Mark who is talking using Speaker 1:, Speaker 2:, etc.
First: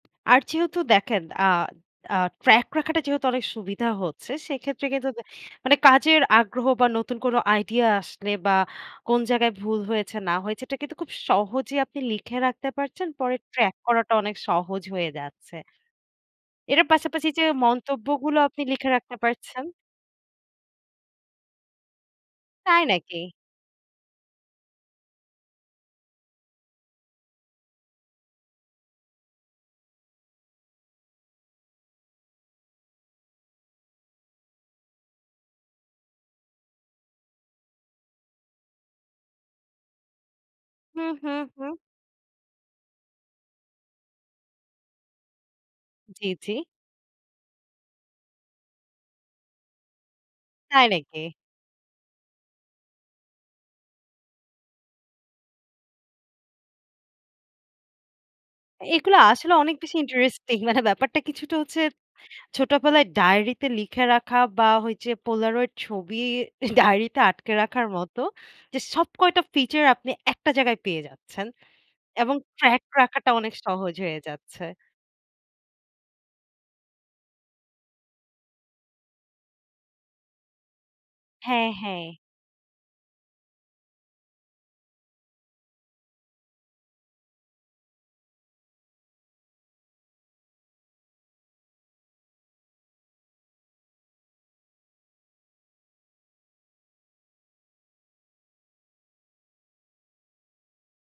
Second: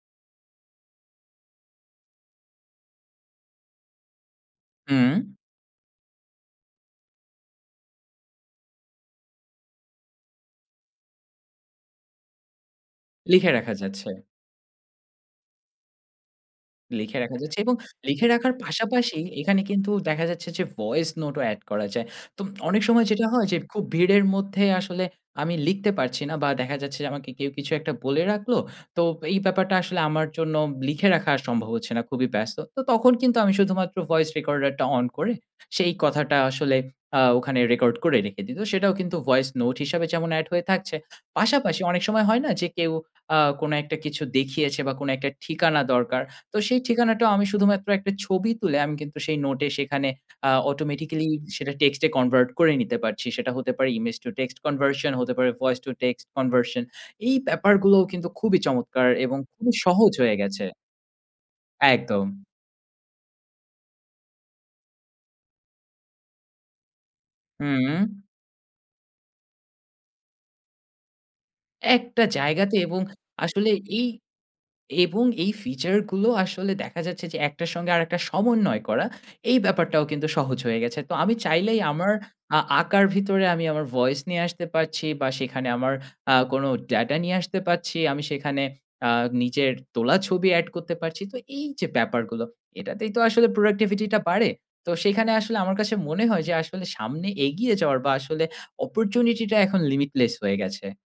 Speaker 1: আর যেহেতু দেখেন আ আ ট্র্যাক রাখাটা যেহেতু অনেক সুবিধা হচ্ছে সেক্ষেত্রে কিন্তু
Speaker 2: হুম।
Speaker 1: দে মানে কাজের আগ্রহ বা নতুন কোন আইডিয়া আসলে বা কোন জায়গায় ভুল হয়েছে না হয়েছে এটা কিন্তু খুব সহজেই আপনি লিখে রাখতে পারছেন। পরে
Speaker 2: লিখে রাখা
Speaker 1: ট্র্যাক
Speaker 2: যাচ্ছে।
Speaker 1: করাটা অনেক সহজ হয়ে যাচ্ছে। এটার
Speaker 2: লিখে
Speaker 1: পাশাপাশি
Speaker 2: রাখা
Speaker 1: যে
Speaker 2: যাচ্ছে এবং লিখে
Speaker 1: মন্তব্যগুলো
Speaker 2: রাখার
Speaker 1: আপনি লিখে রাখতে
Speaker 2: পাশাপাশি এখানে
Speaker 1: পারছেন।
Speaker 2: কিন্তু দেখা যাচ্ছে যে ভয়েস নোট ও এড করা যায়। তো অনেক
Speaker 1: তাই
Speaker 2: সময়
Speaker 1: নাকি?
Speaker 2: যেটা হয় যে খুব ভিড়ের মধ্যে আসলে আমি লিখতে পারছি না বা দেখা যাচ্ছে যে আমাকে কেউ কিছু একটা বলে রাখলো। তো এই ব্যাপারটা আসলে আমার জন্য লিখে রাখা সম্ভব হচ্ছে না। খুবই ব্যস্ত। তো তখন কিন্তু আমি শুধুমাত্র ভয়েস রেকর্ডার টা অন করে সেই কথাটা আসলে আ ওখানে রেকর্ড করে রেখে দিই। তো সেটাও কিন্তু ভয়েস নোট হিসাবে যেমন এড হয়ে থাকছে।
Speaker 1: হু, হু, হু।
Speaker 2: পাশাপাশি অনেক সময় হয় না যে কেউ আ কোন একটা কিছু দেখিয়েছে বা কোন একটা ঠিকানা দরকার।
Speaker 1: জ্বী, জ্বী।
Speaker 2: তো সেই ঠিকানাটাও আমি শুধুমাত্র একটা ছবি তুলে আমি কিন্তু সেই নোটে সেখানে আ
Speaker 1: তাই নাকি?
Speaker 2: অটোমেটিক্যালি সেটা টেক্সটে কনভার্ট করে নিতে পারছি। সেটা হতে পারে ইমেজ টু টেক্সট কনভারশন হতে পারে ভয়েস তো টেক্সট কনভারশন। এই ব্যাপারগুলোও কিন্তু খুবই চমৎকার
Speaker 1: এগুলো
Speaker 2: এবং
Speaker 1: আসলে
Speaker 2: খুবই
Speaker 1: অনেক বেশি
Speaker 2: সহজ হয়ে
Speaker 1: ইন্টারেস্টিং
Speaker 2: গেছে।
Speaker 1: মানে ব্যাপারটা কিছুটা হচ্ছে
Speaker 2: একদম।
Speaker 1: ছোটবেলায় ডায়েরিতে লিখে রাখা বা ওই যে পোলারয়েড ছবি ডায়েরিতে আটকে রাখার মতো।
Speaker 2: হুম।
Speaker 1: যে সব কয়টা ফিচার আপনি একটা জায়গায় পেয়ে যাচ্ছেন।
Speaker 2: একটা
Speaker 1: এবং
Speaker 2: জায়গাতে
Speaker 1: ট্র্যাক
Speaker 2: এবং
Speaker 1: রাখাটা অনেক
Speaker 2: আসলে
Speaker 1: সহজ
Speaker 2: এই
Speaker 1: হয়ে যাচ্ছে।
Speaker 2: এবং এই ফিচার গুলো আসলে দেখা যাচ্ছে যে একটার সঙ্গে আরেকটা সমন্বয় করা এই ব্যাপারটাও কিন্তু সহজ হয়ে গেছে। তো আমি
Speaker 1: হ্যাঁ,
Speaker 2: চাইলেই
Speaker 1: হ্যাঁ।
Speaker 2: আমার আ আঁকার ভিতরে আমি আমার ভয়েস নিয়ে আসতে পারছি বা সেখানে আমার আ কোনো ডাটা নিয়ে আসতে পারছি। আমি সেখানে আ নিজের তোলা ছবি এড করতে পারছি। তো এই যে ব্যাপারগুলো এটাতেই তো আসলে প্রোডাক্টিভিটি টা বাড়ে। তো সেখানে আসলে আমার কাছে মনে হয় যে আসলে সামনে এগিয়ে যাওয়ার বা আসলে অপরচুনিটি টা এখন লিমিটলেস হয়ে গেছে।